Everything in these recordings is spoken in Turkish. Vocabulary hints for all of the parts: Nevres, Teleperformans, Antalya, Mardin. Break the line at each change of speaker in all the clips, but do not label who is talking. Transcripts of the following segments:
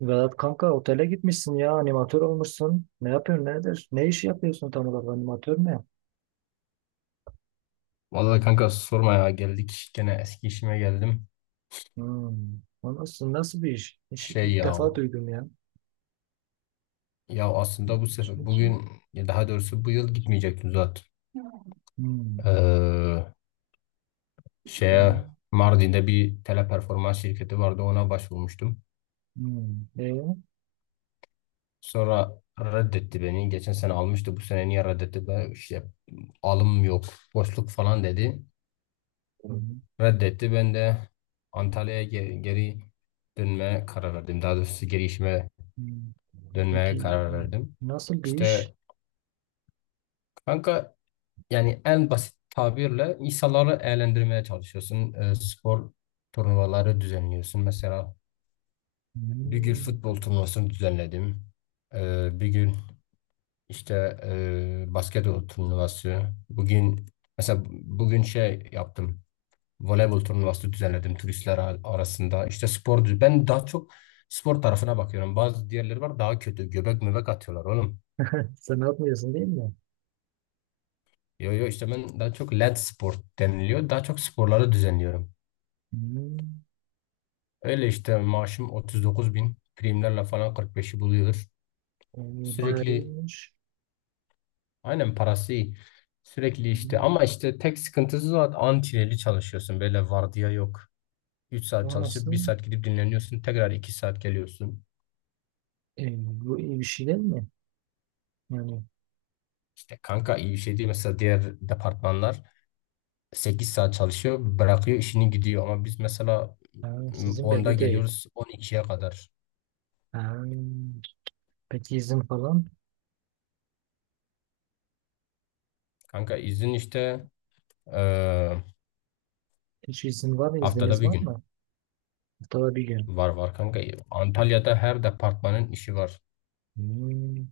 Vedat kanka, otele gitmişsin ya, animatör olmuşsun. Ne yapıyorsun, nedir? Ne iş yapıyorsun tam olarak, animatör ne?
Vallahi kanka sorma ya, geldik gene, eski işime geldim.
Hmm. O nasıl bir iş?
Şey
İlk
ya
defa duydum ya.
aslında bu sefer bugün, ya daha doğrusu bu yıl gitmeyecektim zaten.
Hmm.
Ee,
Hmm.
şeye Mardin'de bir teleperformans şirketi vardı, ona başvurmuştum.
Hmm. E?
Sonra reddetti beni. Geçen sene almıştı, bu sene niye reddetti? Ben işte, alım yok, boşluk falan dedi.
Hmm.
Reddetti, ben de Antalya'ya geri dönmeye karar verdim. Daha doğrusu geri işime
Hmm.
dönmeye
Peki,
karar
hmm.
verdim.
nasıl bir
İşte
iş?
kanka, yani en basit tabirle insanları eğlendirmeye çalışıyorsun. Spor turnuvaları düzenliyorsun. Mesela bir gün
Hmm.
futbol turnuvasını düzenledim. Bir gün işte basketbol turnuvası. Bugün mesela bugün şey yaptım. Voleybol turnuvası düzenledim turistler arasında. İşte ben daha çok spor tarafına bakıyorum. Bazı diğerleri var daha kötü. Göbek möbek atıyorlar oğlum.
Sen yapmıyorsun, değil mi?
Yo yo, işte ben daha çok, led spor deniliyor, daha çok sporları düzenliyorum.
Hmm.
Öyle işte, maaşım 39 bin. Primlerle falan 45'i buluyor.
E, bayağı
Sürekli
iyiymiş.
aynen parası iyi. Sürekli işte,
Hmm.
ama işte tek sıkıntısı o antineli çalışıyorsun. Böyle vardiya yok. Üç saat
O
çalışıp bir
nasıl?
saat gidip dinleniyorsun. Tekrar 2 saat geliyorsun.
E, bu iyi bir şey değil mi? Yani,
İşte kanka, iyi bir şey değil. Mesela diğer departmanlar 8 saat çalışıyor. Bırakıyor işini, gidiyor. Ama biz mesela,
ha, sizin
10'da
belli değil.
geliyoruz on ikiye kadar.
Ha, peki izin falan?
Kanka izin işte, eee,
Hiç izin var mı?
haftada
İzniniz
bir
var
gün.
mı? Haftada bir gün.
Var var kanka. Antalya'da her departmanın işi var.
Hmm.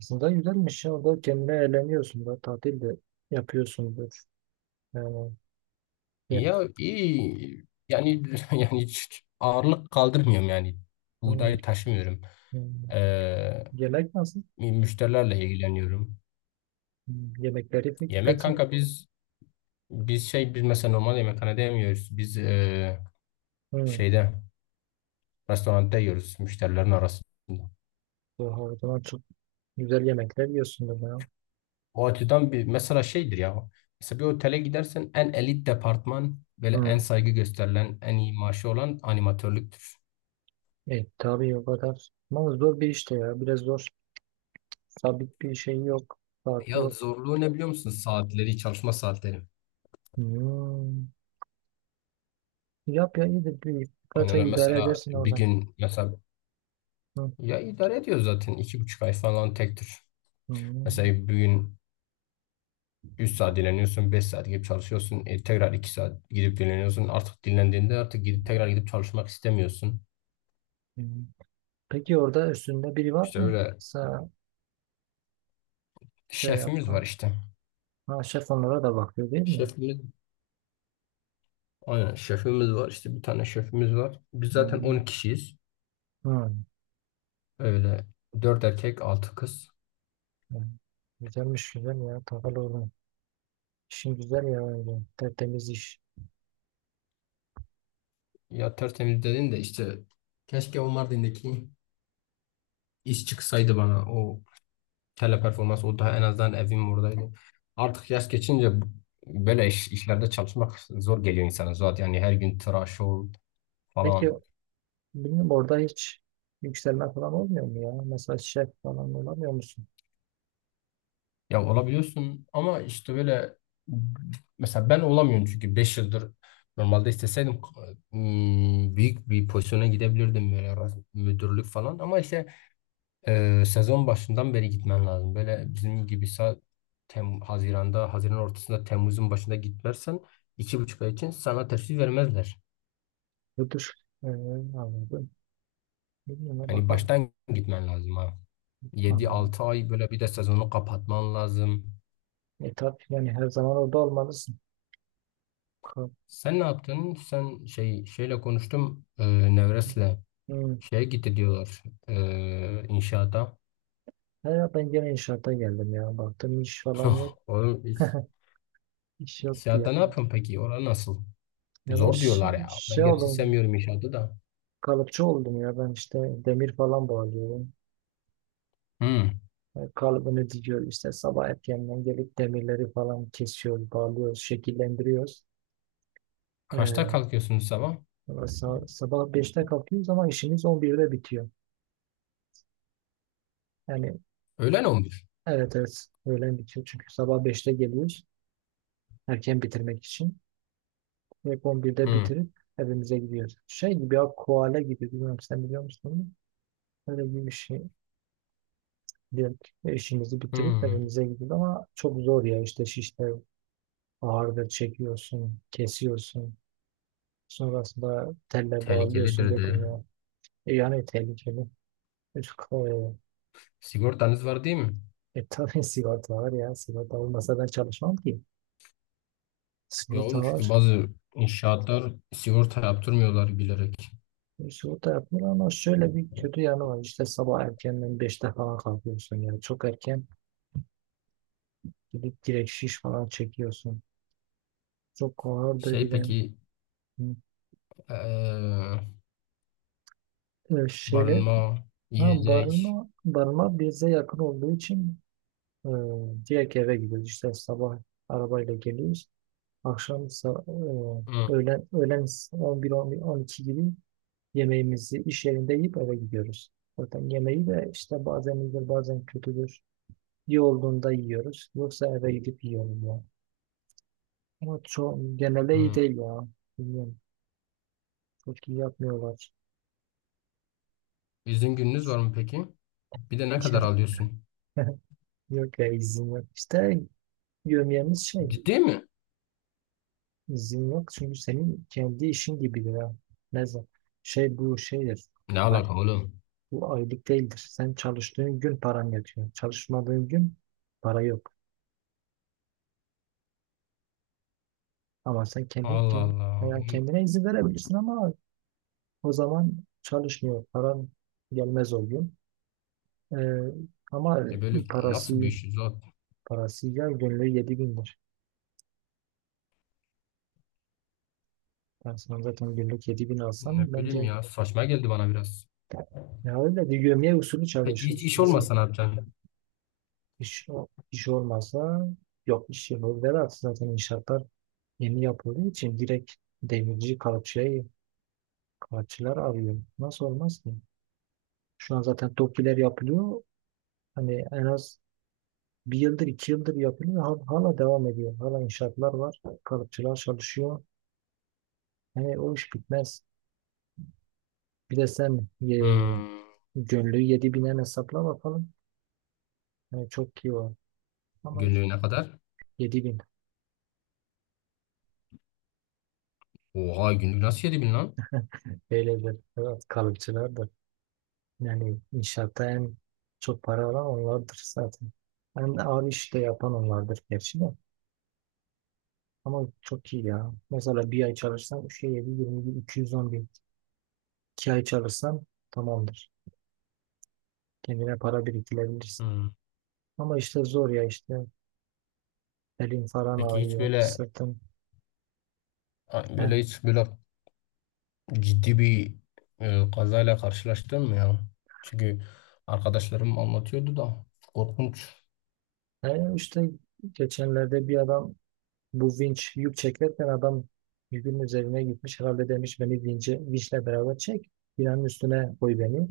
Aslında güzelmiş ya. Orada kendine eğleniyorsun da. Tatil de yapıyorsundur. Yani, ye-
Ya iyi yani yani hiç ağırlık kaldırmıyorum yani.
hmm,
Buğday taşımıyorum.
hmm.
Ee,
Yemek nasıl?
Müşterilerle ilgileniyorum.
Yemekleri pe-
Yemek
peki?
kanka, biz mesela normal yemekhanede yemiyoruz. Biz
Hmm.
şeyde restoranda yiyoruz müşterilerin arasında.
Oha, o zaman çok güzel yemekler yiyorsundur ya.
O açıdan bir, mesela şeydir ya. Mesela bir otele gidersen en elit departman, böyle en
Hmm.
saygı gösterilen, en iyi maaşı olan animatörlüktür.
E, tabii o kadar. Ama zor bir işte ya. Biraz zor. Sabit bir şey yok. Saati
Ya
yok.
zorluğu ne biliyor musun? Saatleri, çalışma saatleri.
Hmm. Yap ya, iyidir. Bir,
Hani
birkaç
öyle
ay idare
mesela
edersin
bir
oradan.
gün mesela,
Hmm.
ya idare ediyor zaten iki buçuk ay falan tek tür. Mesela
Hmm.
bir gün 3 saat dinleniyorsun, 5 saat gidip çalışıyorsun. Tekrar 2 saat gidip dinleniyorsun. Artık dinlendiğinde artık gidip tekrar gidip çalışmak istemiyorsun.
Hmm. Peki, orada üstünde biri var
İşte
mı?
öyle,
Sağ, şey
şefimiz
yapan.
var işte.
Ha, şef onlara da bakıyor, değil mi?
Şefimiz, aynen, şefimiz var işte, bir tane şefimiz var. Biz zaten
Hmm.
10 kişiyiz.
Hmm.
Öyle, 4 erkek, 6 kız.
Hmm. Güzelmiş, güzel ya, takılı oğlum. İşin güzel ya öyle. Tertemiz iş.
Ya tertemiz dedin de, işte keşke o Mardin'deki iş çıksaydı bana, o teleperformans, o daha, en azından evim oradaydı. Artık yaş geçince böyle işlerde çalışmak zor geliyor insana zaten. Yani her gün tıraş ol
Peki,
falan.
bilmiyorum, orada hiç yükselme falan olmuyor mu ya? Mesela şef falan olamıyor musun?
Ya olabiliyorsun ama işte böyle, mesela ben olamıyorum çünkü 5 yıldır, normalde isteseydim, büyük bir pozisyona gidebilirdim, böyle müdürlük falan, ama işte sezon başından beri gitmen lazım. Böyle bizim gibi sa- Tem Haziran'da, Haziran ortasında, Temmuz'un başında gitmezsen iki buçuk ay için sana teşvik vermezler.
Müdür. Anladım. Bilmiyorum ya,
Yani
bakalım.
baştan gitmen lazım ha. Yedi
Anladım.
altı ay böyle, bir de sezonu kapatman lazım.
E, tabii, yani her zaman orada olmalısın. Bakalım.
Sen ne yaptın? Sen şey şeyle konuştum. Nevres'le
Hmm.
şeye gitti diyorlar. İnşaata.
Ya ben gene inşaata geldim ya. Baktım iş falan yok.
Oğlum,
İş yoktu ya.
inşaatta ne yapıyorsun peki? Orası nasıl?
Ya ben
Zor diyorlar ya.
şey
Ben gerçi
oldum,
sevmiyorum inşaatı da.
kalıpçı oldum ya, ben işte demir falan bağlıyorum.
Hmm.
E, kalıbını dikiyor işte, sabah erkenden gelip demirleri falan kesiyoruz, bağlıyoruz, şekillendiriyoruz.
Kaçta
E,
kalkıyorsunuz sabah?
valla sabah 5'te kalkıyoruz ama işimiz 11'de bitiyor. Yani
Öğlen 11.
evet, evet, öğlen bitiyor, çünkü sabah 5'te geliyoruz erken bitirmek için. Ve 11'de
Hı.
bitirip evimize gidiyoruz. Şey gibi ya, koala gibi, bilmiyorum, sen biliyor musun onu? Öyle gibi bir şey. Diyelim ki işimizi
Hı.
bitirip evimize gidiyoruz ama çok zor ya, işte şişte ağırdır, çekiyorsun, kesiyorsun. Sonrasında telle bağlıyorsun
Tehlikelidir de.
birbirine. E yani, tehlikeli. Üf. E,
Sigortanız var değil mi?
e tabii sigorta var ya. Sigorta olmasa ben çalışmam ki.
Ya oğlum,
Sigorta
çünkü
var.
bazı inşaatlar sigorta yaptırmıyorlar bilerek.
E, sigorta yapmıyor ama şöyle bir kötü yanı var. İşte sabah erkenden 5'te falan kalkıyorsun yani. Çok erken gidip direkt şiş falan çekiyorsun. Çok ağırdır bir
Şey
de.
peki,
Hı.
eee,
E, şeyler.
barınma,
Ha,
yiyecek.
barınma, barınma bize yakın olduğu için e, direkt eve gidiyoruz. İşte sabah arabayla geliyoruz. Akşam
Hı.
öğlen 11, 11, 12 gibi yemeğimizi iş yerinde yiyip eve gidiyoruz. Zaten yemeği de işte bazen iyidir, bazen kötüdür. İyi olduğunda yiyoruz. Yoksa eve gidip yiyoruz ya. Ama genelde iyi
Hı.
değil ya. Bilmiyorum. Çok iyi yapmıyorlar.
İzin gününüz var mı peki? Bir de ne kadar alıyorsun?
Yok ya, izin yok. İşte yömyemiz şey.
Ciddi mi?
İzin yok çünkü senin kendi işin gibidir ya. Ne zaman? Şey, bu şeydir.
Ne
Ay-
alaka oğlum?
Bu aylık değildir. Sen çalıştığın gün paran yatıyor. Çalışmadığın gün para yok. Ama sen kendin,
Allah
kendin
Allah.
yani kendine izin verebilirsin ama o zaman çalışmıyor. Paran gelmez o gün. Ee, ama
E böyle nasıl bir
parası
iş zaten?
parası ya, günlüğü 7 bindir. Ben sana zaten günlük 7 bin
Ne
alsam,
bileyim
bence
ya, saçma geldi bana biraz.
ya öyle bir gömleği usulü
Peki hiç
çalışırız.
iş olmasa ne yapacaksın?
İş, iş olmazsa yok, iş yapılır demez. Zaten inşaatlar yeni yapıldığı için direkt demirci, kalıpçıya kalıpçılar arıyor. Nasıl olmaz ki? Şu an zaten TOKİ'ler yapılıyor. Hani en az bir yıldır, 2 yıldır yapılıyor. Hala devam ediyor. Hala inşaatlar var. Kalıpçılar çalışıyor. Hani o iş bitmez. Bir de sen,
Hmm.
gönlü 7 binen hesapla bakalım. Yani çok iyi var. Ama işte
Günlüğüne kadar.
7 bin.
Oha, günlük nasıl 7000 lan?
Böyledir. Evet, kalıpçılar da. Yani inşaatta en çok para alan onlardır zaten. En ağır iş de yapan onlardır gerçi de. Ama çok iyi ya. Mesela bir ay çalışsan 3'e 20 bin, 210 bin. 2 ay çalışsan tamamdır. Kendine para biriktirebilirsin.
Hmm.
Ama işte zor ya işte. Elin falan
Peki hiç
ağrıyor,
böyle
sırtın. He.
böyle hiç böyle ciddi bir, kazayla karşılaştın mı ya? Çünkü arkadaşlarım anlatıyordu da, korkunç.
E, işte geçenlerde bir adam, bu vinç yük çekerken, adam yükün üzerine gitmiş. Herhalde demiş, beni vince, vinçle beraber çek, binanın üstüne koy beni.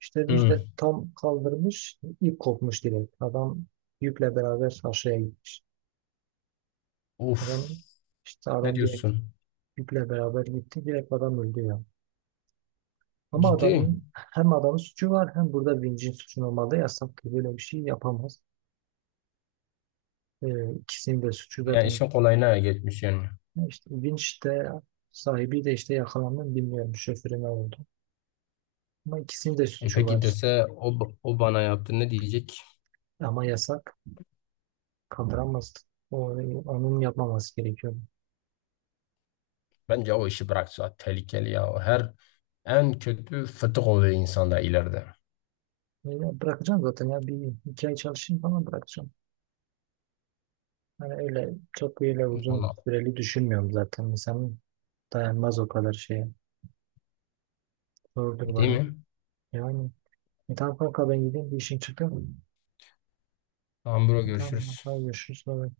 İşte
Hmm.
Müjde tam kaldırmış, ip kopmuş direkt. Adam yükle beraber aşağıya gitmiş.
Uf.
Adam işte,
Ne
adam direkt
diyorsun?
yükle beraber gitti. Direkt adam öldü ya. Ama
Ciddi.
adamın, hem adamın suçu var, hem burada vincin suçu olmadı. Yasak ki böyle bir şey yapamaz. İkisinin de suçu
Yani
zaten.
işin kolayına geçmiş yani.
İşte vinç de, sahibi de işte yakalandı, bilmiyorum şoförü ne oldu. Ama ikisinin de
E
suçu
peki
var.
dese, o, o bana yaptı ne diyecek?
Ama yasak, kaldıramazdı. O, onun yapmaması gerekiyordu.
Bence o işi bıraksa, tehlikeli ya. O her, en kötü fıtık oluyor insanda ileride.
Öyle bırakacağım zaten ya, bir iki ay çalışayım falan, bırakacağım. Hani öyle, çok öyle uzun
Valla
süreli düşünmüyorum zaten. İnsanın dayanmaz o kadar şeye. Zordur
değil
bana.
mi?
Yani tamam kanka, ben gideyim, bir işim çıktı.
Tamam bro,
Tamam
görüşürüz.
kanka, görüşürüz. Bye bye.